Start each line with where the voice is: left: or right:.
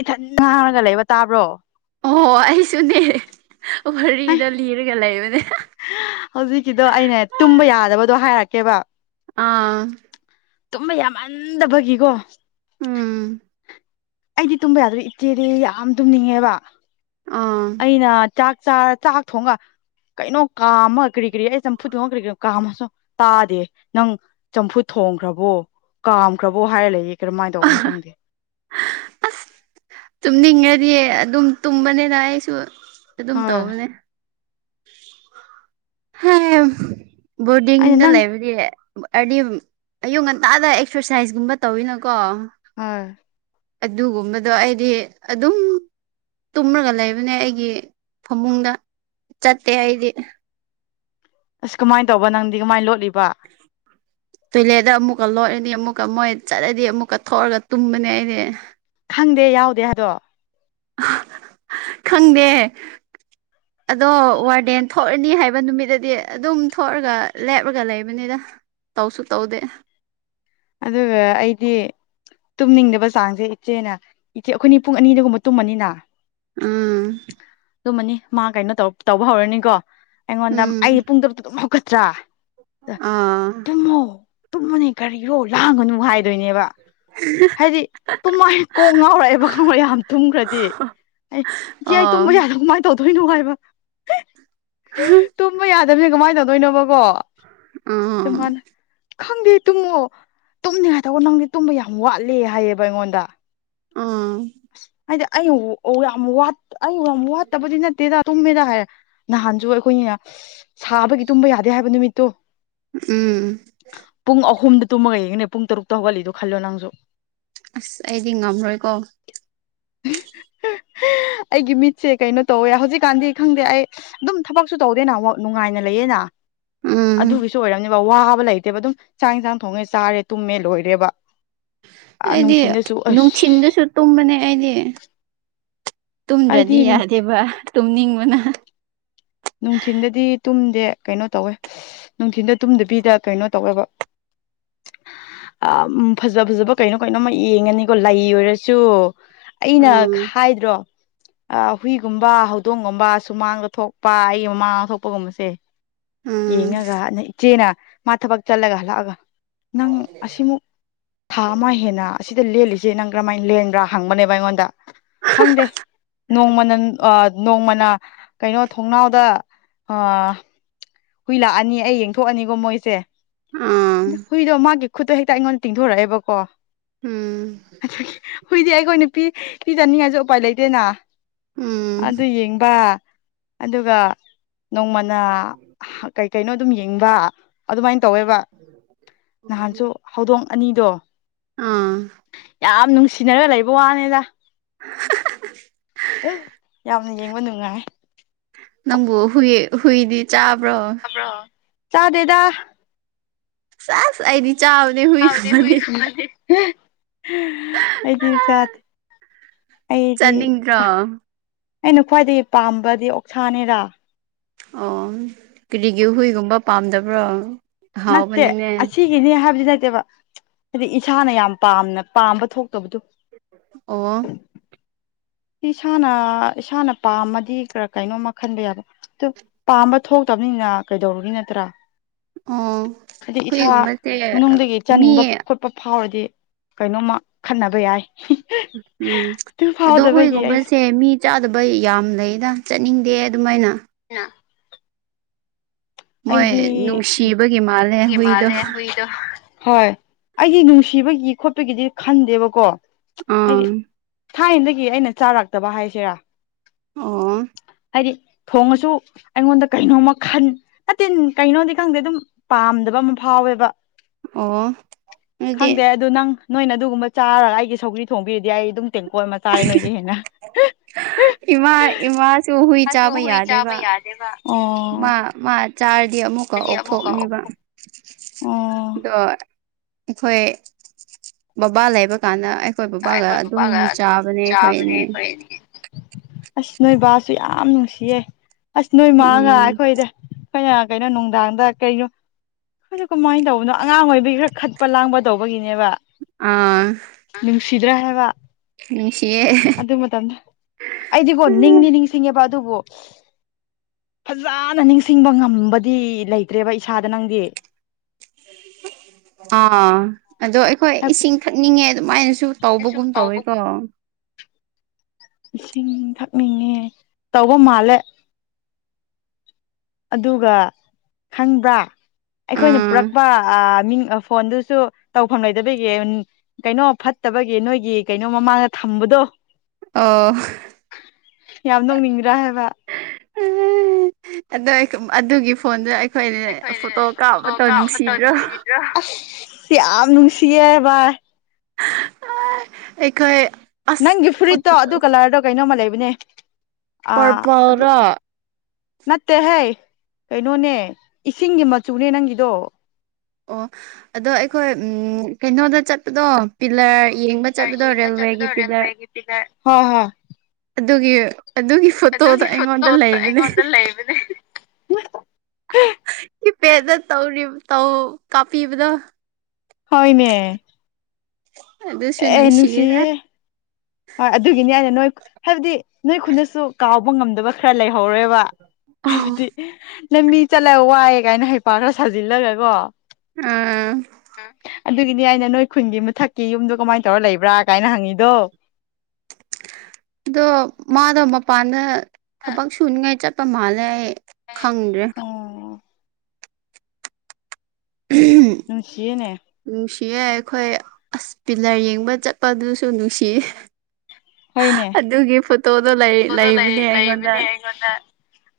left: ꯏꯊꯟ ꯉꯥꯡꯉꯒ ꯂꯩꯕ ꯇꯥꯕ꯭ꯔꯣ
right: ꯑꯣ ꯑꯩꯁꯨꯅꯦ
left: ꯑꯩ
right: ꯋꯥꯔꯤꯗ ꯂꯤꯔꯒ ꯂꯩꯕꯅꯦ
left: ꯍꯧꯖꯤꯛꯀꯤꯗꯣ ꯑꯩꯅ ꯇꯨꯝꯕ ꯌꯥꯗꯕꯗꯣ ꯍꯥꯏꯔꯛꯀꯦꯕ
right: ꯑꯥ
left: ꯇꯨꯝꯕ ꯌꯥꯃꯟꯗꯕꯒꯤꯀꯣ
right: ꯎꯝ
left: ꯑꯩꯗꯤ ꯇꯨꯝꯕ ꯌꯥꯗ꯭ꯔꯦ ꯏꯠꯆꯦꯗꯤ ꯌꯥꯝ ꯇꯨꯝꯅꯤꯡꯉꯦꯕ
right: ꯑꯥ
left: ꯑꯩꯅ ꯆꯥꯛ ꯆꯥꯔ ꯆꯥꯛ ꯊꯣꯡꯒ ꯀꯩꯅꯣ ꯀꯥꯝꯃ ꯀꯔꯤ ꯀꯔꯤ ꯑꯩ ꯆꯝꯐꯨꯠ ꯊꯣꯡꯉ ꯀꯔꯤ ꯀꯔꯤ ꯀꯥꯝꯃꯁꯨ ꯇꯥꯗꯦ ꯅꯪ ꯆꯝꯐꯨꯠ ꯊꯣꯡꯈ꯭ꯔꯕꯣ ꯀꯥꯝꯈ꯭ꯔꯕꯣ ꯍꯥꯏꯔ ꯂꯩꯌꯦ ꯀꯔꯝꯃꯥꯏꯅ ꯇꯧꯕꯅꯣ ꯈꯪꯗꯦ
right: ꯇꯨꯝꯅꯤꯡꯉꯗꯤꯌꯦ ꯑꯗꯨꯝ ꯇꯨꯝꯕꯅꯤꯅ ꯑꯩꯁꯨ ꯑꯗꯨꯝ
left: ꯍꯣꯏ
right: ꯇꯧꯕꯅꯦ
left: ꯑꯩꯅ
right: ꯕꯣꯔꯗꯤꯡꯗ
left: ꯅꯪ
right: ꯂꯩꯕꯗꯤ ꯍꯥꯏꯗꯤ ꯑꯌꯨꯛ ꯉꯟꯇꯥꯗ ꯑꯦꯛꯁꯔꯁꯥꯏꯁꯀꯨꯝꯕ ꯇꯧꯋꯤꯅꯀꯣ
left: ꯑꯥꯔ
right: ꯑꯗꯨꯒꯨꯝꯕꯗꯣ ꯑꯩꯗꯤꯗꯤ ꯑꯗꯨꯝ ꯇꯨꯝꯔꯒ ꯂꯩꯕꯅꯦ ꯑꯩꯒꯤ ꯐꯃꯨꯡꯗ ꯆꯠꯇꯦ ꯑꯩꯗꯤ
left: ꯑꯁ ꯀꯃꯥꯏꯅ ꯇꯧꯕ ꯅꯪꯗꯤ ꯀꯃꯥꯏꯅ ꯂꯣꯠꯂꯤꯕ
right: [unintelligible] ꯇꯣꯏꯂꯦꯠꯇ ꯑꯃꯨꯛꯀ ꯂꯣꯏꯔꯅꯤ ꯑꯃꯨꯛꯀ ꯃꯣꯏ ꯆꯠꯂꯗꯤ ꯑꯃꯨꯛꯀ ꯊꯣꯛꯑꯒ ꯇꯨꯝꯕꯅꯦ ꯑꯩꯗꯤ
left: ꯈꯪꯗꯦ ꯌꯥꯎꯗꯦ ꯍꯥꯏꯗꯣ
right: ꯈꯪꯗꯦ ꯑꯗꯣ ꯋꯥꯔꯗꯦꯟ ꯊꯣꯛꯑꯅꯤ ꯍꯥꯏꯕ ꯅꯨꯃꯤꯠꯇꯗꯤ ꯑꯗꯨꯝ ꯊꯣꯛꯑꯒ ꯂꯦꯞꯔꯒ ꯂꯩꯕꯅꯤꯗ ꯇꯧꯁꯨ ꯇꯧꯗꯦ
left: ꯑꯗꯨꯒ ꯑꯩꯗꯤ ꯇꯨꯝꯅꯤꯡꯗꯕ ꯆꯥꯡꯁꯦ ꯏꯆꯦꯅ ꯏꯆꯦ ꯑꯩꯈꯣꯏꯅꯤ ꯄꯨꯡ ꯑꯅꯤꯗꯒꯨꯝꯕ ꯇꯨꯝꯃꯅꯤꯅ
right: ꯎꯝ
left: ꯇꯨꯝꯃꯅꯤ ꯃꯥ ꯀꯩꯅꯣ ꯇꯧ ꯇꯧꯕ ꯍꯧꯔꯅꯤꯀꯣ ꯑꯩꯉꯣꯟꯗ
right: ꯎꯝ
left: ꯑꯩꯗꯤ ꯄꯨꯡ ꯇꯔꯨꯛꯇ ꯑꯗꯨꯝ ꯍꯧꯒꯠꯇ꯭ꯔꯥ
right: ꯑꯥ
left: ꯇꯨꯝꯃꯣ ꯇꯨꯝꯃꯣꯅꯦ ꯀꯔꯤꯔꯣ ꯂꯥꯡꯒꯅꯨ ꯍꯥꯏ
right: [inaudible]
left: ꯍꯥꯏꯗꯤ ꯇꯨꯝꯃꯥꯏ ꯀꯣꯛ ꯉꯥꯎꯔꯛꯑꯦꯕ ꯈꯪꯉꯕ ꯌꯥꯝ ꯊꯨꯝꯈ꯭ꯔꯗꯤ ꯑꯩ ꯏꯆꯦ ꯑꯩ
right: ꯑꯣ
left: ꯇꯨꯝꯕ ꯌꯥꯗꯧ ꯃꯥꯟ ꯇꯧꯗꯣꯏꯅꯣ ꯍꯥꯏꯕ ꯇꯨꯝꯕ ꯌꯥꯗꯕꯁꯦ ꯀꯃꯥꯏꯅ ꯇꯧꯗꯣꯏꯅꯣꯕ ꯀꯣ ꯑꯗꯨ
right: ꯎꯝ
left: ꯃꯥꯅ ꯈꯪꯗꯦ ꯇꯨꯝꯃꯣ ꯇꯨꯝꯅꯤꯡꯉꯥꯏ ꯇꯧꯑꯣ ꯅꯪꯗꯤ ꯇꯨꯝꯕ ꯌꯥꯝ ꯋꯥꯠꯂꯦ ꯍꯥꯏꯌꯦꯕ ꯑꯩꯉꯣꯟꯗ
right: ꯎꯝ
left: ꯍꯥꯏꯗꯤ ꯑꯩ ꯋꯥ ꯌꯥꯝ ꯋꯥꯠ ꯑꯩ ꯌꯥꯝ ꯋꯥꯠꯇꯕꯗꯤ ꯅꯠꯇꯦꯗ ꯇꯨꯝꯃꯦꯗ ꯍꯥꯏꯔꯦ ꯅꯍꯥꯟꯁꯨ ꯑꯩꯈꯣꯏꯅꯤꯅ ꯁꯥꯕꯒꯤ ꯇꯨꯝꯕ ꯌꯥꯗꯦ ꯍꯥꯏꯕ ꯅꯨꯃꯤꯠꯇꯣ
right: ꯎꯝ
left: ꯄꯨꯡ ꯑꯍꯨꯝꯗ ꯇꯨꯝꯃꯒ ꯌꯦꯡꯉꯤꯅꯦ ꯄꯨꯡ ꯇꯔꯨꯛꯇ ꯍꯧꯒꯠꯂꯤꯗꯣ ꯈꯜꯂꯣ ꯅꯪꯖꯨ
right: ꯑꯁ ꯑꯩꯗꯤ ꯉꯝꯔꯣꯏꯀꯣ
left: ꯑꯩꯒꯤ ꯃꯤꯠꯁꯦ ꯀꯩꯅꯣ ꯇꯧꯋꯦ ꯍꯧꯖꯤꯛꯀꯥꯟꯗꯤ ꯈꯪꯗꯦ ꯑꯩ ꯑꯗꯨꯝ ꯊꯕꯛꯁꯨ ꯇꯧꯗꯦꯅ ꯋꯥꯛ ꯅꯨꯡꯉꯥꯏꯅ ꯂꯩꯌꯦꯅ
right: ꯎꯝ
left: ꯑꯗꯨꯒꯤꯁꯨ ꯑꯣꯏꯔꯝꯅꯦꯕ ꯋꯥꯕ ꯂꯩꯇꯦꯕ ꯑꯗꯨꯝ ꯆꯥꯛ ꯏꯟꯁꯥꯡ ꯊꯣꯡꯉꯦ ꯆꯥꯔꯦ ꯇꯨꯝꯃꯦ ꯂꯣꯏꯔꯦꯕ
right: ꯑꯩꯗꯤ
left: ꯅꯨꯡꯊꯤꯟꯗꯁꯨ ꯑꯁ
right: ꯅꯨꯡꯊꯤꯜꯗꯁꯨ ꯇꯨꯝꯕꯅꯦ ꯑꯩꯗꯤ ꯇꯨꯝꯗ꯭ꯔꯗꯤ
left: ꯑꯩꯗꯤ
right: ꯌꯥꯗꯦꯕ ꯇꯨꯝꯅꯤꯡꯕꯅ
left: ꯅꯨꯡꯊꯤꯟꯗꯗꯤ ꯇꯨꯝꯗꯦ ꯀꯩꯅꯣ ꯇꯧꯋꯦ ꯅꯨꯡꯊꯤꯟꯗ ꯇꯨꯝꯗꯕꯤꯗ ꯀꯩꯅꯣ ꯇꯧꯋꯦꯕ ꯑꯝ ꯐꯖ ꯐꯖꯕ ꯀꯩꯅꯣ ꯀꯩꯅꯣꯝꯃ ꯌꯦꯡꯉꯅꯤꯀꯣ ꯂꯩ ꯑꯣꯏꯔꯁꯨ ꯑꯩꯅ
right: ꯎꯝ
left: ꯍꯥꯏꯗ꯭ꯔꯣ ꯑꯥ ꯍꯨꯏꯒꯨꯝꯕ ꯍꯧꯗꯣꯡꯒꯨꯝꯕ ꯁꯨꯃꯥꯡꯗ ꯊꯣꯛ ꯄꯥ ꯑꯩꯒꯤ ꯃꯃꯥꯡ ꯊꯣꯛꯄꯒꯨꯝꯕꯁꯦ
right: ꯎꯝ
left: ꯌꯦꯡꯉꯒ ꯏꯆꯦꯅ ꯃꯥ ꯊꯕꯛ ꯆꯠꯂꯒ ꯍꯜꯂꯛꯑꯥꯒ ꯅꯪ ꯑꯁꯤꯃꯨꯛ ꯊꯥ ꯑꯃ ꯍꯦꯟꯅ ꯑꯁꯤꯗ ꯂꯦꯜꯂꯤ ꯁꯦ ꯅꯪ ꯀꯔꯝ ꯍꯥꯏꯅ ꯂꯦꯟꯕ꯭ꯔꯥ ꯍꯪꯕꯅꯦꯕ ꯑꯩꯉꯣꯟꯗ ꯈꯪꯗꯦ ꯅꯣꯡꯃꯅ ꯑꯥ ꯅꯣꯡꯃꯅ ꯀꯩꯅꯣ ꯊꯣꯡꯅꯥꯎꯗ ꯑꯣ ꯍꯨꯏ ꯂꯥꯛꯑꯥꯅꯤ ꯑꯩ ꯌꯦꯡ ꯊꯣꯛꯑꯥꯅꯤꯀꯣ ꯃꯣꯏꯁꯦ
right: ꯑꯥ
left: ꯗꯣ ꯍꯨꯏꯗꯣ ꯃꯥꯒꯤ ꯈꯨꯠꯇꯣ ꯍꯦꯛꯇ ꯑꯩꯉꯣꯟꯗ ꯇꯤꯡꯊꯣꯔꯛꯑꯦꯕꯀꯣ
right: ꯎꯝ
left: ꯑꯗꯨꯒꯤ ꯍꯨꯏꯗꯤ ꯑꯩꯈꯣꯏ ꯅꯨꯄꯤ ꯄꯤꯖꯅꯤꯡꯉꯥꯏꯁꯨ ꯎꯄꯥꯏ ꯂꯩꯇꯦꯅ
right: ꯎꯝ
left: ꯑꯗꯨ ꯌꯦꯡꯕ ꯑꯗꯨꯒ ꯅꯣꯡꯃꯅ ꯍꯥ ꯀꯩ ꯀꯩꯅꯣ ꯑꯗꯨꯝ ꯌꯦꯡꯕ ꯑꯗꯨꯃꯥꯏꯅ ꯇꯧꯋꯦꯕ ꯅꯍꯥꯟꯁꯨ ꯍꯧꯗꯣꯡ ꯑꯅꯤꯗꯣ
right: ꯑꯥ
left: ꯌꯥꯝ ꯅꯨꯡꯁꯤꯅꯔ ꯂꯩꯕ ꯋꯥꯅꯤꯗ ꯌꯥꯝ ꯑꯗꯨꯅ ꯌꯦꯡꯕ ꯅꯨꯡꯉꯥꯏ
right: ꯅꯪꯕꯨ ꯍꯨꯏ ꯍꯨꯏꯗꯤ ꯆꯥꯕ꯭ꯔꯣ
left: ꯆꯥꯗꯦꯗ
right: ꯁꯦꯁ ꯑꯩꯗꯤ ꯆꯥꯕꯅꯦ ꯍꯨꯏꯒꯨꯝꯕꯗꯤ
left: ꯒꯨꯝꯕꯗꯤ ꯑꯩꯗꯤ ꯆꯥꯗꯦ ꯑꯩꯗꯤ
right: ꯆꯥꯅꯤꯡꯗ꯭ꯔꯣ
left: ꯑꯩꯅ ꯈ꯭ꯋꯥꯏꯗꯒꯤ ꯄꯥꯝꯕꯗꯤ ꯑꯣꯛꯁꯥꯅꯤꯗ
right: ꯑꯣ ꯀꯔꯤꯒꯤ ꯍꯨꯏꯒꯨꯝꯕ ꯄꯥꯝꯗꯕ꯭ꯔꯣ
left: ꯅꯠꯇꯦ
right: ꯍꯥꯎꯕꯅꯤꯅꯦ
left: ꯑꯁꯤ ꯁꯤꯒꯤꯅꯤ ꯍꯥꯏꯕꯗꯤ ꯅꯠꯇꯦꯕ ꯍꯥꯏꯗꯤ ꯏꯁꯥꯅ ꯌꯥꯝ ꯄꯥꯝꯅ ꯄꯥꯝꯕ ꯊꯣꯛꯇꯕꯗꯨ
right: ꯑꯣ
left: ꯏꯁꯥꯅ ꯏꯁꯥꯅ ꯄꯥꯝꯃꯗꯤ ꯈꯔ ꯀꯩꯅꯣꯝꯃ ꯈꯟꯕ ꯌꯥꯕ ꯑꯗꯨ ꯄꯥꯝꯕ ꯊꯣꯛꯇꯕꯅꯤꯅ ꯀꯩꯗꯧꯔꯨꯒꯤ ꯅꯠꯇ꯭ꯔꯥ
right: ꯑꯣ
left: ꯍꯥꯏꯗꯤ ꯏꯁꯥ
right: ꯍꯨꯏꯒꯨꯝꯕꯁꯦ
left: ꯃꯅꯨꯡꯗꯒꯤ ꯆꯥꯅꯤꯡꯕ
right: ꯃꯤ
left: ꯈꯨꯠ ꯄ ꯐꯥꯎꯔꯗꯤ ꯀꯩꯅꯣꯝꯃ ꯈꯟꯅꯕ ꯌꯥꯏ
right: ꯎꯝ
left: ꯑꯗꯨ
right: ꯑꯗꯣ
left: ꯐꯥꯎꯗꯕꯒꯤ
right: ꯍꯣꯏꯒꯨꯝꯕꯁꯦ
left: ꯑꯩꯁ
right: ꯃꯤ ꯆꯥꯗꯕ ꯌꯥꯝ ꯂꯩꯗ ꯆꯠꯅꯤꯡꯗꯦ ꯑꯗꯨꯃꯥꯏꯅ
left: ꯅ
right: ꯃꯣꯏ
left: ꯑꯩꯗꯤ ꯑꯦ
right: ꯅꯨꯡꯁꯤꯕꯒꯤ ꯃꯥꯜꯂꯦ
left: ꯍꯨꯢ
right: ꯍꯨꯏꯗꯣ
left: ꯃꯥꯜꯂꯦ ꯍꯨꯢ ꯍꯣꯏ ꯑꯩꯒꯤ ꯅꯨꯡꯁꯤꯕꯒꯤ ꯈꯣꯠꯄꯒꯤꯗꯤ ꯈꯟꯗꯦꯕꯀꯣ
right: ꯑꯥ
left: ꯍꯥꯏꯗꯤ ꯊꯥꯏꯅꯗꯒꯤ ꯑꯩꯅ ꯆꯥꯔꯛꯇꯕ ꯍꯥꯏꯁꯤꯔꯥ
right: ꯑꯣ
left: ꯍꯥꯏꯗꯤ ꯊꯣꯡꯉꯁꯨ ꯑꯩꯉꯣꯟꯗ ꯀꯩꯅꯣꯝꯃ ꯈꯟ ꯑꯇꯤꯟ ꯀꯩꯅꯣꯗꯤ ꯈꯪꯗꯦ ꯑꯗꯨꯝ ꯄꯥꯝꯗꯕ ꯑꯃ ꯐꯥꯎꯋꯦꯕ
right: ꯑꯣ ꯅꯣꯢꯗꯤ
left: ꯈꯪꯗꯦ ꯑꯗꯨ ꯅꯪ ꯅꯣꯏꯅ ꯑꯗꯨꯒꯨꯝꯕ ꯆꯥꯔꯒ ꯑꯩꯒꯤ ꯁꯧꯒ꯭ꯔꯤ ꯊꯣꯡꯕꯤꯔꯗꯤ ꯑꯩ ꯑꯗꯨꯝ ꯇꯦꯡꯀꯣꯠ ꯑꯃ ꯆꯥꯔꯦ ꯅꯣꯏꯗꯤ ꯍꯦꯟꯅ
right: ꯏꯃꯥ ꯏꯃꯥꯁꯨ ꯍꯨꯏ
left: ꯃꯥꯁꯨ
right: ꯆꯥꯕ
left: ꯍꯨꯏ ꯆꯥꯕ
right: ꯌꯥꯗꯦꯕ
left: ꯌꯥꯗꯦꯕ
right: ꯃꯥ ꯃꯥ ꯆꯥꯔꯗꯤ ꯑꯃꯨꯛꯀ
left: ꯍꯥꯏꯗꯤ ꯑꯃꯨꯛꯀ
right: ꯑꯣꯛꯊꯣꯛꯅꯤꯕ ꯑꯗꯣ ꯑꯩꯈꯣꯏ ꯕꯕꯥ ꯂꯩꯕ ꯀꯥꯟꯗ ꯑꯩꯈꯣꯏ ꯕꯥꯕꯥꯒ ꯑꯗꯨꯝ
left: ꯕꯕꯥꯒ ꯑꯗꯨꯝ
right: ꯆꯥꯕꯅꯦ ꯑꯩꯈꯣꯏ
left: ꯆꯥꯕꯅꯦ
right: ꯑꯅꯤ
left: ꯑꯩꯈꯣꯏ ꯑꯅꯤ ꯑꯁ ꯅꯣꯏ ꯕꯥꯁꯨ ꯌꯥꯝ ꯅꯨꯡꯁꯤꯌꯦ ꯑꯁ ꯅꯣꯏ ꯃꯥꯅ
right: ꯎꯝ
left: ꯑꯩꯈꯣꯏꯗ ꯑꯩꯈꯣꯏꯅ ꯀꯩꯅꯣ ꯅꯨꯡꯗꯥꯡꯗ ꯀꯩꯅꯣ ꯑꯩꯈꯣꯏꯗꯨ ꯀꯃꯥꯏ ꯇꯧꯕꯅꯣ ꯑꯉꯥꯡ ꯑꯣꯏꯕꯤꯒꯤ ꯈꯔ ꯈꯠꯄ ꯂꯥꯡꯕ ꯇꯧꯕꯒꯤꯅꯦꯕ
right: ꯑꯥ
left: ꯑꯥ ꯅꯨꯡꯁꯤꯗ꯭ꯔꯥ ꯍꯥꯏꯕ
right: ꯅꯨꯡꯁꯤꯌꯦ
left: [unintelligible] ꯑꯩꯗꯤꯀꯣ ꯅꯤꯡꯗꯤ ꯅꯤꯡꯁꯤꯡꯉꯦꯕ ꯑꯗꯨꯕꯨ ꯐꯖꯅ ꯅꯤꯡꯁꯤꯡꯕ ꯉꯝꯕꯗꯤ ꯂꯩꯇ꯭ꯔꯦꯕ ꯏꯁꯥꯗ ꯅꯪꯗꯤ
right: ꯑꯥ ꯑꯗꯣ ꯑꯩꯈꯣꯏ ꯏꯁꯤꯡ ꯊꯛꯅꯤꯡꯉꯦ ꯑꯗꯨꯃꯥꯏꯅꯁꯨ
left: ꯑꯁꯨ ꯇꯧꯕꯒꯨꯝ ꯏꯁꯤꯡ ꯊꯛꯅꯤꯡꯉꯦ ꯇꯧꯕ ꯃꯥꯜꯂꯦ ꯑꯗꯨꯒ ꯈꯪꯕ꯭ꯔꯥ ꯑꯩꯈꯣꯏꯅ
right: ꯑꯥ
left: ꯄꯨꯔꯛꯄ ꯑꯥ ꯃꯤꯡ ꯐꯣꯟꯗꯨꯁꯨ ꯇꯧꯐꯝ ꯂꯩꯗꯕꯤꯒꯤ ꯀꯩꯅꯣ ꯐꯠꯇꯕꯒꯤ ꯅꯣꯏꯒꯤ ꯀꯩꯅꯣ ꯃꯃꯥꯡꯗ ꯊꯝꯕꯗꯣ
right: ꯑꯥꯎ
left: ꯌꯥꯝ ꯅꯣꯡꯅꯤꯡꯗ꯭ꯔꯥ ꯍꯥꯏꯕ
right: ꯑꯗꯣ ꯑꯗꯨꯒꯤ ꯐꯣꯟꯗ ꯑꯩ
left: ꯑꯩꯈꯣꯏꯅ ꯐꯣꯇꯣ ꯀꯥꯞꯄꯗꯣ ꯅꯨꯡꯁꯤꯗ꯭ꯔꯣ ꯑꯁ ꯌꯥꯝ ꯅꯨꯡꯁꯤꯌꯦ ꯚꯥꯏ
right: ꯑꯩꯈꯣꯏ
left: ꯅꯪꯒꯤ
right: ꯑꯁ
left: ꯐꯨꯔꯤꯠꯇꯣ ꯑꯗꯨ ꯀꯂ꯭ꯔꯗꯣ ꯀꯩꯅꯣꯝꯃ ꯂꯩꯕꯅꯦ ꯑꯥ ꯑꯗꯨ
right: ꯄꯔꯄꯜꯔꯣ
left: ꯅꯠꯇꯦꯍꯦ ꯀꯩꯅꯣꯅꯦ ꯏꯁꯤꯡꯒꯤ ꯃꯆꯨꯅꯦ ꯅꯪꯒꯤꯗꯣ
right: ꯑꯣ ꯑꯗꯣ ꯑꯩꯈꯣꯏ ꯎ ꯀꯩꯅꯣꯗ ꯆꯠꯄꯗꯣ ꯄꯤꯂꯔ ꯌꯦꯡꯕ ꯆꯠꯕꯗꯣ
left: ꯌꯦꯡꯕ
right: ꯔꯦꯜꯋꯦꯒꯤ
left: ꯆꯠꯄꯗꯣ
right: ꯄꯤꯂꯔ
left: ꯔꯦꯜꯋꯦꯒꯤ ꯄꯤꯂꯔ ꯍꯣꯏ ꯍꯣꯏ
right: ꯑꯗꯨꯒꯤ ꯑꯗꯨꯒꯤ ꯐꯣꯇꯣꯗꯣ
left: ꯑꯗꯨꯒꯤ
right: ꯑꯩꯉꯣꯟꯗ
left: ꯐꯣꯇꯣꯗꯣ
right: ꯂꯩꯕꯅꯦ
left: ꯑꯩꯉꯣꯟꯗ ꯂꯩꯕꯅꯦ
right: ꯀꯤꯕꯦꯠꯇ ꯇꯧꯔꯤꯕ ꯇꯧ ꯀꯥꯞꯄꯤꯕꯗꯣ
left: ꯍꯣꯏꯅꯦ
right: ꯑꯗꯨꯁꯨ
left: ꯑꯦ
right: ꯅꯨꯡꯁꯤꯗ
left: ꯅꯨꯡꯁꯤꯌꯦ ꯍꯣꯏ ꯑꯗꯨꯒꯤꯅꯤ ꯑꯩꯅ ꯅꯣꯏ ꯍꯥꯏꯕꯗꯤ ꯅꯣꯏ ꯈꯨꯟꯗꯁꯨ ꯀꯥꯎꯕ ꯉꯝꯗꯕ ꯈꯔ ꯂꯩꯍꯧꯔꯦꯕ
right: ꯑꯣ
left: ꯍꯥꯏꯕꯗꯤ ꯅꯪ ꯃꯤ ꯆꯠꯂꯒ ꯋꯥꯏ ꯀꯥꯏꯅ ꯍꯩꯄꯥ ꯈꯔ ꯁꯥꯖꯤꯜꯂꯒ ꯀꯣ
right: ꯎꯝ
left: ꯑꯗꯨꯒꯤꯅꯤ ꯑꯩꯅ ꯅꯣꯏ ꯈꯨꯟꯒꯤ ꯃꯊꯛꯀꯤ ꯌꯨꯝꯗꯣ ꯀꯃꯥꯏꯅ ꯇꯧꯔ ꯂꯩꯕ꯭ꯔꯥ ꯀꯥꯏꯅ ꯍꯪꯉꯤꯗꯣ
right: ꯑꯗꯣ ꯃꯥꯗꯣ ꯃꯄꯥꯟꯗ ꯊꯕꯛ ꯁꯨꯅꯤꯡꯉꯥꯏ ꯆꯠꯄ ꯃꯥꯜꯂꯦ ꯑꯩ ꯈꯪꯗꯦ
left: ꯑꯣ
right: ꯎ [unintelligible]
left: ꯅꯨꯡꯁꯤꯌꯦꯅꯦ
right: ꯅꯨꯡꯁꯤꯌꯦ ꯑꯩꯈꯣꯏ ꯑꯁ ꯄꯤꯂꯔ ꯌꯦꯡꯕ ꯆꯠꯄꯗꯨꯁꯨ ꯅꯨꯡꯁꯤꯌꯦ
left: ꯍꯣꯏꯅꯦ
right: ꯑꯗꯨꯒꯤ ꯐꯣꯇꯣꯗꯣ ꯂꯩ
left: ꯐꯣꯇꯣꯗꯣ
right: ꯂꯩꯕꯅꯦ
left: ꯂꯩ
right: ꯑꯩꯉꯣꯟꯗ
left: ꯂꯩꯕꯅꯦ ꯑꯩꯉꯣꯟꯗ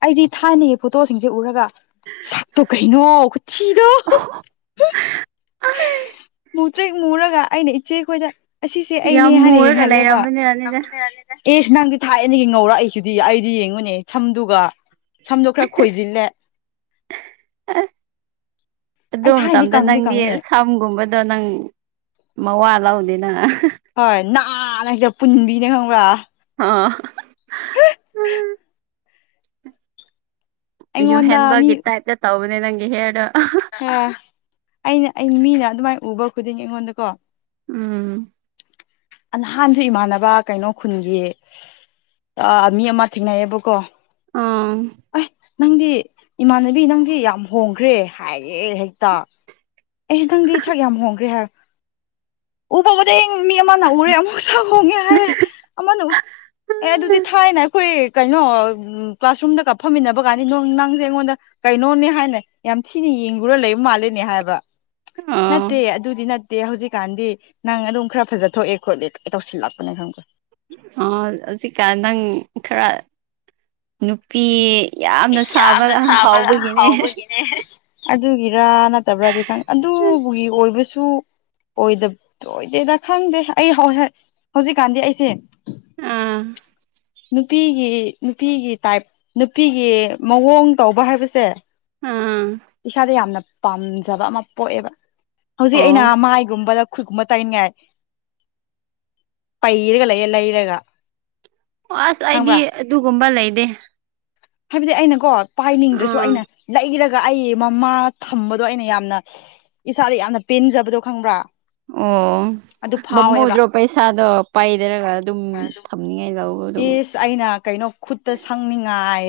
left: ꯑꯩꯗꯤ ꯊꯥꯏꯅꯒꯤ ꯐꯣꯇꯣꯁꯤꯡꯁꯦ ꯎꯔꯒ ꯁꯛꯇꯣ ꯀꯩꯅꯣ ꯈꯨꯊꯤꯗꯣ ꯇ꯭ꯔꯤꯛ ꯃꯨꯔꯒ ꯑꯩꯅ ꯏꯆꯦꯈꯣꯏꯗ ꯑꯁꯤꯁꯦ ꯑꯩꯅꯦ
right: ꯌꯥꯝ
left: ꯍꯥꯢꯅ
right: ꯃꯨꯔꯒ
left: ꯌꯦꯡꯍꯜꯂꯦꯕ
right: ꯂꯩꯔꯝꯕꯅꯤꯅꯅꯤꯗ
left: ꯑꯦꯁ ꯅꯪꯗꯤ ꯊꯥꯏꯅꯗꯩ ꯉꯧꯔꯛꯢꯁꯤꯗꯤ ꯑꯩꯗꯤ ꯌꯦꯡꯉꯨꯅꯦ ꯁꯝꯗꯨꯒ ꯁꯝꯗꯣ ꯈꯔ ꯈꯣꯏꯖꯤꯜꯂꯦ
right: ꯑꯁ ꯑꯗꯨ
left: ꯑꯩ ꯊꯥꯏꯅꯗꯤ
right: ꯃꯇꯝꯗ
left: ꯀꯪꯗꯤ
right: ꯅꯪꯗꯤ
left: ꯀꯪꯉꯦ
right: ꯁꯝꯒꯨꯝꯕꯗꯣ ꯅꯪ ꯃꯋꯥ ꯂꯧꯗꯦꯅ
left: ꯍꯣꯏ ꯅꯥꯔꯒ ꯄꯨꯟꯕꯤꯅꯦ ꯈꯪꯕ꯭ꯔꯥ
right: ꯑꯥ
left: ꯑꯩꯉꯣꯟꯗ ꯃꯤ
right: ꯌꯨꯍꯦꯟꯕꯒꯤ ꯇꯥꯏꯞꯇ ꯇꯧꯕꯅꯦ ꯅꯪꯒꯤ ꯍꯦꯌꯥꯔꯗꯣ
left: ꯑ ꯑꯩꯅ ꯑꯩ ꯃꯤꯅ ꯑꯗꯨꯃꯥꯏꯅ ꯎꯕ ꯈꯨꯗꯤꯡꯒꯤ ꯑꯩꯉꯣꯟꯗꯀꯣ
right: ꯎꯝ
left: ꯅꯍꯥꯟꯁꯨ ꯏꯃꯥꯟꯅꯕ ꯀꯩꯅꯣ ꯈꯨꯟꯒꯤ ꯑꯥ ꯃꯤ ꯑꯃ ꯊꯦꯡꯅꯩꯌꯦꯕꯀꯣ
right: ꯑꯥ
left: ꯑꯦ ꯅꯪꯗꯤ ꯏꯃꯥꯟꯅꯕꯤ ꯅꯪꯗꯤ ꯌꯥꯝ ꯍꯣꯡꯈ꯭ꯔꯦ ꯍꯥꯏꯌꯦ ꯍꯦꯛꯇ ꯑꯩꯗꯤ ꯈꯪꯗꯦ ꯁꯛ ꯌꯥꯝ ꯍꯣꯡꯈ꯭ꯔꯦ ꯍꯥꯏ ꯎꯕ ꯈꯨꯗꯤꯡ ꯃꯤ ꯑꯃꯅ ꯎꯔꯦ ꯑꯃꯨꯛ ꯁꯝ ꯐꯪꯉꯦ ꯍꯥꯢꯔꯛ ꯑꯃꯅ ꯎꯔꯦ ꯑꯦ ꯑꯗꯨꯗꯤ ꯊꯥꯏꯅ ꯑꯩꯈꯣꯏ ꯀꯩꯅꯣ ꯀ꯭ꯂꯥꯁꯔꯨꯝꯗ ꯀꯥ ꯐꯝꯃꯤꯟꯅꯕ ꯀꯥꯟꯁꯤ ꯅꯪꯁꯦ ꯑꯩꯉꯣꯟꯗ ꯀꯩꯅꯣꯅꯦ ꯍꯥꯏꯅ ꯌꯥꯝ ꯊꯤꯅ ꯌꯦꯡꯉꯨꯔ ꯂꯩꯕ ꯃꯥꯜꯂꯦꯅꯦ ꯍꯥꯏꯕ
right: ꯑꯣ
left: ꯅꯠꯇꯦ ꯑꯗꯨꯗꯤ ꯇꯦ ꯍꯧꯖꯤꯛꯀꯥꯟꯗꯤ ꯅꯪ ꯑꯗꯨꯝ ꯈꯔ ꯐꯖ ꯊꯣꯛꯑꯦ ꯈꯣꯠꯂꯦ ꯑꯩ ꯇꯧꯁꯤꯜꯂꯛꯄꯅꯦ ꯈꯪꯕ꯭ꯔꯥ
right: ꯑꯥ ꯍꯧꯖꯤꯛꯀꯥꯟ ꯅꯪ ꯈꯔ ꯅꯨꯄꯤ ꯌꯥꯝꯅ ꯁꯥꯕ ꯍꯥꯎꯕꯒꯤꯅꯦ
left: ꯑꯗꯨꯒꯤꯔ ꯅꯠꯇꯕ꯭ꯔꯥꯗꯤ ꯈꯪ ꯑꯗꯨꯒꯤ ꯑꯣꯏꯕꯁꯨ ꯁꯨ ꯑꯣꯏꯗꯕ ꯑꯣꯏꯗꯦꯗ ꯈꯪꯗꯦ ꯑꯩ ꯍꯧꯖꯤꯛꯀꯥꯟꯗꯤ ꯑꯩꯁꯦ
right: ꯑꯥ
left: ꯅꯨꯄꯤꯒꯤ ꯅꯨꯄꯤꯒꯤ ꯇꯥꯏꯞ ꯅꯨꯄꯤꯒꯤ ꯃꯑꯣꯡ ꯇꯧꯕ ꯍꯥꯏꯕꯁꯦ
right: ꯑꯥ
left: ꯏꯁꯥꯗ ꯌꯥꯝꯅ ꯄꯥꯝꯖꯕ ꯑꯃ ꯄꯣꯛꯑꯦꯕ ꯍꯧꯖꯤꯛ ꯑꯩꯅ
right: ꯑꯣ
left: ꯃꯥꯏꯒꯨꯝꯕꯗ ꯈꯨꯠꯀꯨꯝꯕ ꯇꯥꯏꯅꯤꯡꯉꯥꯏ ꯄꯩꯔꯒ ꯂꯩꯌꯦ ꯂꯩꯔꯒ
right: ꯑꯣ ꯑꯁ ꯑꯩꯗꯤ
left: ꯈꯪꯕ꯭ꯔꯥ
right: ꯑꯗꯨꯒꯨꯝꯕ ꯂꯩꯗꯦ
left: ꯍꯥꯏꯕꯗꯤ ꯑꯩꯅ ꯀꯣ ꯄꯥꯏꯅꯤꯡꯗ꯭ꯔꯁꯨ
right: ꯑꯥ
left: ꯑꯩꯅ ꯂꯩꯔ ꯔꯑꯩ ꯃꯃꯥ ꯊꯝꯕꯗꯣ ꯑꯩꯅ ꯌꯥꯝꯅ ꯏꯁꯥꯗ ꯌꯥꯝꯅ ꯄꯦꯟꯖꯕꯗꯣ ꯈꯪꯕ꯭ꯔꯥ
right: ꯑꯣ
left: ꯑꯗꯨ ꯐꯥꯎꯋꯦꯕ
right: ꯕꯝꯃꯨꯗ꯭ꯔꯣ ꯄꯩꯁꯥꯗꯣ ꯄꯥꯏꯗꯔꯒ ꯑꯗꯨꯝ ꯊꯝꯅꯤꯡꯉꯥꯏ ꯂꯧ
left: ꯏꯁ ꯑꯩꯅ ꯀꯩꯅꯣ ꯈꯨꯠꯇ ꯁꯪꯅꯤꯡꯉꯥꯏ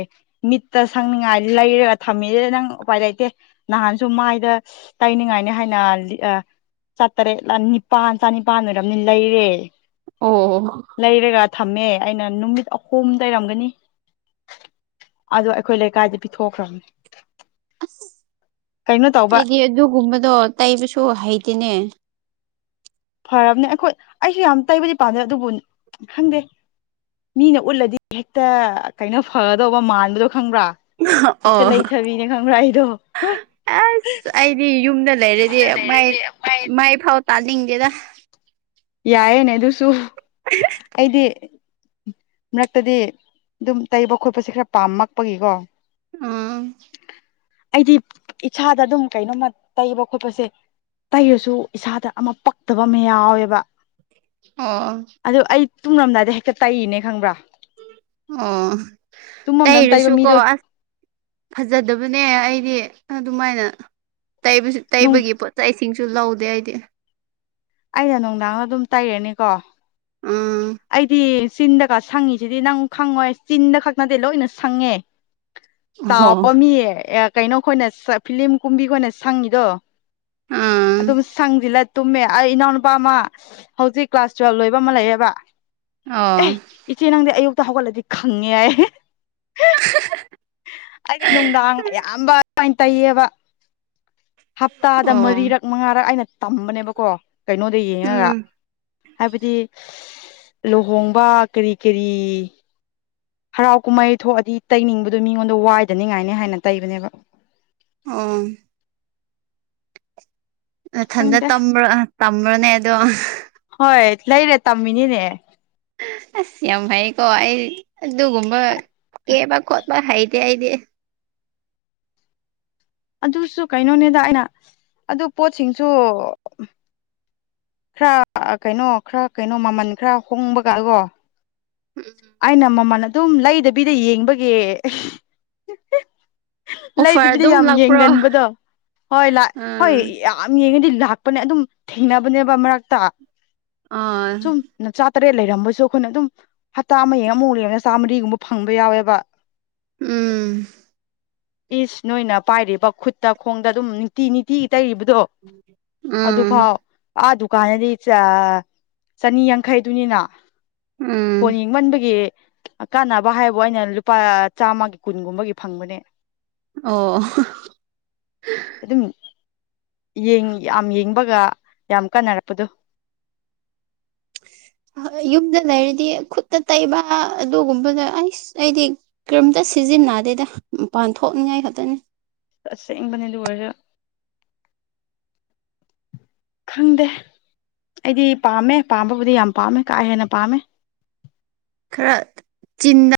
left: ꯃꯤꯠꯇ ꯁꯪꯅꯤꯡꯉꯥꯏ ꯂꯩꯔꯒ ꯊꯝꯃꯤ ꯅꯪ ꯎꯄꯥꯏ ꯂꯩꯇꯦ ꯅꯍꯥꯟꯁꯨ ꯃꯥꯏꯗ ꯇꯥꯏꯅꯤꯡꯉꯥꯏꯅꯤ ꯍꯥꯏꯅ ꯑ ꯆꯥꯇꯔꯦꯠꯂ ꯅꯤꯄꯥꯥꯟ ꯆꯅꯤꯄꯥꯟ ꯑꯣꯏꯔꯕꯝꯅꯤ ꯂꯩꯔꯦ
right: ꯑꯣ
left: ꯂꯩꯔꯒ ꯊꯝꯃꯦ ꯑꯩꯅ ꯅꯨꯃꯤꯠ ꯑꯍꯨꯝ ꯂꯩꯔꯝꯒꯅꯤ ꯑꯗꯣ ꯑꯩꯈꯣꯏ ꯂꯩꯀꯥꯏꯗ ꯄꯤꯊꯣꯛꯈ꯭ꯔꯝꯅꯤ
right: ꯑꯁ ꯑꯩꯗꯤ ꯑꯗꯨꯒꯨꯝꯕꯗꯣ ꯇꯩꯕꯁꯨ ꯍꯩꯇꯦꯅꯦ
left: ꯐꯕꯅꯦ ꯑꯈꯣꯏ ꯑꯩꯁꯨ ꯌꯥꯝ ꯇꯩꯕꯗꯤ ꯄꯥꯝꯗꯦ ꯑꯗꯨꯕꯨ ꯈꯪꯗꯦ ꯃꯤꯅ ꯎꯠꯂꯗꯤ ꯍꯦꯛꯇ ꯀꯩꯅꯣ ꯐꯒꯗꯧꯕ ꯃꯥꯟꯕꯗꯣ ꯈꯪꯕ꯭ꯔꯥ ꯍꯦꯛꯇ
right: ꯑꯣ
left: ꯂꯩꯊꯕꯤꯅꯦ ꯈꯪ꯭ꯔꯥꯏꯗꯣ ꯑꯩꯗꯣ
right: ꯁꯤ ꯌꯨꯝꯗ ꯂꯩꯔꯗꯤ
left: ꯌꯨꯝꯗ
right: ꯃꯥꯏ
left: ꯂꯩꯔꯗꯤ
right: ꯃꯥꯏ ꯐꯥꯎ ꯇꯥꯅꯤꯡꯗꯦꯗ
left: ꯌꯥꯌꯦꯅꯦ ꯑꯗꯨꯁꯨ ꯑꯩꯗꯤ ꯉꯛꯇꯗꯤ ꯑꯗꯨꯝ ꯇꯩꯕ ꯈꯣꯠꯄꯁꯦ ꯈꯔ ꯄꯥꯝꯃꯛꯄꯒꯤꯀꯣ
right: ꯑꯝ
left: ꯑꯩꯗꯤ ꯏꯁꯥꯗ ꯑꯗꯨꯝ ꯀꯩꯅꯣꯝꯃ ꯇꯩꯕ ꯈꯣꯠꯄꯁꯦ ꯇꯩꯔꯁꯨ ꯏꯁꯥꯗ ꯑꯃ ꯄꯛꯇꯕ ꯑꯃ ꯌꯥꯎꯌꯦꯕ
right: ꯑꯣ
left: ꯑꯗꯨ ꯑꯩ ꯇꯨꯡꯔꯝꯗꯥꯏꯗ ꯍꯦꯛꯇ ꯇꯛꯏꯅꯦ ꯈꯪꯕ꯭ꯔꯥ
right: ꯑꯣ
left: ꯇꯨꯝꯃꯝꯗꯥꯏ ꯇꯩꯕ
right: ꯇꯩꯔꯁꯨ ꯀꯣ
left: ꯃꯤꯗꯣ
right: ꯑꯁ ꯐꯖꯗꯕꯅꯦ ꯑꯩꯗꯤ ꯑꯗꯨꯃꯥꯏꯅ ꯇꯩꯕꯁꯨ
left: ꯅꯨꯡ
right: ꯇꯩꯕꯒꯤ ꯄꯣꯠ ꯂꯩ ꯁꯤꯡꯁꯨ ꯂꯧꯗꯦ ꯑꯩꯗꯤ
left: ꯑꯩꯅ ꯅꯨꯡꯗꯥꯡꯗ ꯑꯗꯨꯝ ꯇꯩꯔꯅꯤꯀꯣ
right: ꯎꯝ
left: ꯑꯩꯗꯤ ꯆꯤꯟꯗꯀ ꯁꯪꯉꯤꯁꯤꯗꯤ ꯅꯪ ꯈꯪꯉꯣꯏ ꯆꯤꯟꯗ ꯈꯛ ꯅꯠꯇꯦ ꯂꯣꯏꯅ ꯁꯪꯉꯦ
right: ꯑꯣ
left: ꯆꯥꯎꯔ ꯃꯤ ꯀꯩꯅꯣꯈꯣꯏꯅ ꯐꯤꯂꯤꯝ ꯀꯨꯝꯕꯤꯈꯣꯏꯅ ꯁꯪꯉꯤꯗꯣ
right: ꯎꯝ
left: ꯑꯗꯨꯝ ꯁꯪꯖꯤꯜꯂ ꯇꯨꯝꯃꯦ ꯑꯩ ꯏꯅꯥꯎꯅꯨꯄꯥ ꯑꯃ ꯍꯧꯖꯤꯛ ꯀ꯭ꯂꯥꯁ ꯇꯨꯋꯦꯜ‌ ꯂꯣꯏꯕ ꯑꯃ ꯂꯩꯑꯦꯕ
right: ꯑꯧ
left: ꯏꯆꯦ ꯅꯪꯗꯤ ꯑꯌꯨꯛꯇ ꯍꯧꯒꯠꯂꯗꯤ ꯈꯪꯉꯦ‌‌ ꯍꯥꯏ ꯑꯩꯗꯤ ꯅꯨꯡꯗꯥꯡ ꯑꯌꯥꯝꯕ ꯑꯗꯨꯃꯥꯏꯅ ꯇꯩꯌꯦꯕ ꯍꯞꯇꯥꯗ
right: ꯑꯣ
left: ꯃꯔꯤꯔꯛ ꯃꯉꯥꯔꯛ ꯑꯩꯅ ꯇꯝꯕꯅꯦꯕꯀꯣ ꯀꯩꯅꯣꯗ ꯌꯦꯡꯉꯒ
right: ꯎꯝ
left: ꯍꯥꯏꯕꯗꯤ ꯂꯨꯍꯣꯡꯕ ꯀꯔꯤ ꯀꯔꯤ ꯍꯔꯥꯎ ꯀꯨꯝꯍꯩ ꯊꯣꯛꯑꯗꯤ ꯇꯩꯅꯤꯡꯕꯗꯨ ꯃꯤꯉꯣꯟꯗ ꯋꯥꯏꯗꯅꯤꯡꯉꯥꯏꯅꯤ ꯍꯥꯏꯅ ꯇꯩꯕꯅꯦꯕ
right: ꯑꯥ ꯅꯊꯟꯗ
left: ꯈꯪꯗꯦ
right: ꯇꯝꯕ꯭ꯔ ꯇꯝꯔꯣꯅꯦ ꯑꯗꯣ
left: ꯍꯣꯏ ꯂꯩꯔꯦ ꯇꯝꯃꯤꯅꯤꯅꯦ
right: ꯑꯁ ꯌꯥꯝ ꯐꯩꯀꯣ ꯑꯩ ꯑꯗꯨꯒꯨꯝꯕ ꯀꯦꯕ ꯈꯣꯠꯄ ꯍꯩꯇꯦ ꯍꯩꯗꯤ
left: ꯑꯗꯨꯁꯨ ꯀꯩꯅꯣꯅꯦꯗ ꯑꯩꯅ ꯑꯗꯨ ꯄꯣꯠꯁꯤꯡꯁꯨ ꯈꯔ ꯀꯩꯅꯣ ꯈꯔ ꯀꯩꯅꯣ ꯃꯃꯟ ꯈꯔ ꯍꯣꯡꯕꯒꯒꯣ
right: ꯎꯝ
left: ꯑꯩꯅ ꯃꯃꯜ ꯑꯗꯨꯝ ꯂꯩꯗꯕꯤꯗ ꯌꯦꯡꯕꯒꯤ
right: ꯑꯣꯐꯔ
left: ꯂꯩꯗꯕꯤꯗ
right: ꯑꯗꯨꯝ
left: ꯌꯥꯝ
right: ꯂꯥꯛꯄ꯭ꯔꯣ
left: ꯌꯦꯡꯒꯟꯕꯗꯣ ꯍꯣꯏ ꯂꯥꯛ ꯍꯣꯏ
right: ꯎꯝ
left: ꯌꯥꯝ ꯌꯦꯡꯉꯗꯤ ꯂꯥꯛꯄꯅꯦ ꯑꯗꯨꯝ ꯊꯦꯡꯅꯕꯅꯦꯕ ꯃꯔꯛꯇ
right: ꯑꯥ
left: ꯅ ꯆꯥ ꯇꯔꯦꯠ ꯂꯩꯔꯝꯕꯁꯨ ꯑꯩꯈꯣꯏꯅ ꯑꯗꯨꯝ ꯍꯞꯇꯥ ꯑꯃ ꯌꯦꯡ ꯑꯃꯨꯛ ꯂꯡꯌ‌ꯦꯡ ꯆꯥꯝꯃꯔꯤꯒꯨꯝꯕ ꯐꯪꯕ ꯌꯥꯎꯋꯦꯕ
right: ꯎꯝ
left: ꯏꯁ ꯅꯣꯏꯅ ꯄꯥꯏꯔꯤꯕ ꯈꯨꯠꯇ ꯈꯣꯡꯗ ꯑꯗꯨꯝ ꯅꯨꯡꯇꯤ ꯅꯤꯇꯤ ꯇꯩꯔꯤꯕꯗꯣ ꯑꯗꯨ
right: ꯎꯝ
left: ꯐꯥꯎ ꯑꯥ ꯗꯨꯀꯥꯟꯗꯗꯤ ꯆꯥ ꯆꯅꯤ ꯌꯥꯡꯈꯩꯗꯨꯅꯤꯅ
right: ꯎꯝ
left: ꯐ‌ꯣꯟ ꯌꯦꯡꯃꯟꯕꯒꯤ ꯀꯥꯟꯅꯕ ꯍꯥꯏꯕꯨ ꯑꯩꯅ ꯂꯨꯄꯥ ꯆꯥꯝꯃꯒꯤ ꯀꯨꯟꯒꯨꯝꯕꯒꯤ ꯐꯪꯕꯅꯦ
right: ꯑꯣ
left: ꯑꯗꯨꯝ ꯌ‌ꯦꯡ ꯌꯥꯝ ꯌꯦꯡꯕꯒ ꯌꯥꯝ ꯀꯥꯟꯅꯔꯛꯄꯗꯣ
right: ꯌꯨꯝꯗ ꯂꯩꯔꯗꯤ ꯈꯨꯠꯇ ꯇꯩꯕ ꯑꯗꯨꯒꯨꯝꯕꯗꯣ ꯑꯩꯁ ꯑꯩꯗꯤ ꯀ꯭ꯔꯤꯝꯇ ꯁꯤꯖꯤꯟꯅꯗꯦꯗ ꯃꯄꯥꯟ ꯊꯣꯛꯅꯤꯡꯉꯥꯏ ꯈꯛꯇꯅꯤ
left: ꯇꯁꯦꯡꯕꯅꯦ ꯗꯨ ꯑꯣꯏꯔꯁ ꯈꯪꯗꯦ ꯑꯩꯗꯤ ꯄꯥꯝꯃꯦ ꯄꯥꯝꯕꯕꯨꯗꯤ ꯌꯥꯝ ꯄꯥꯝꯃꯦ ꯀꯥ ꯍꯦꯟꯅ ꯄꯥꯝꯃꯦ
right: ꯈꯔ ꯆꯤꯟꯅ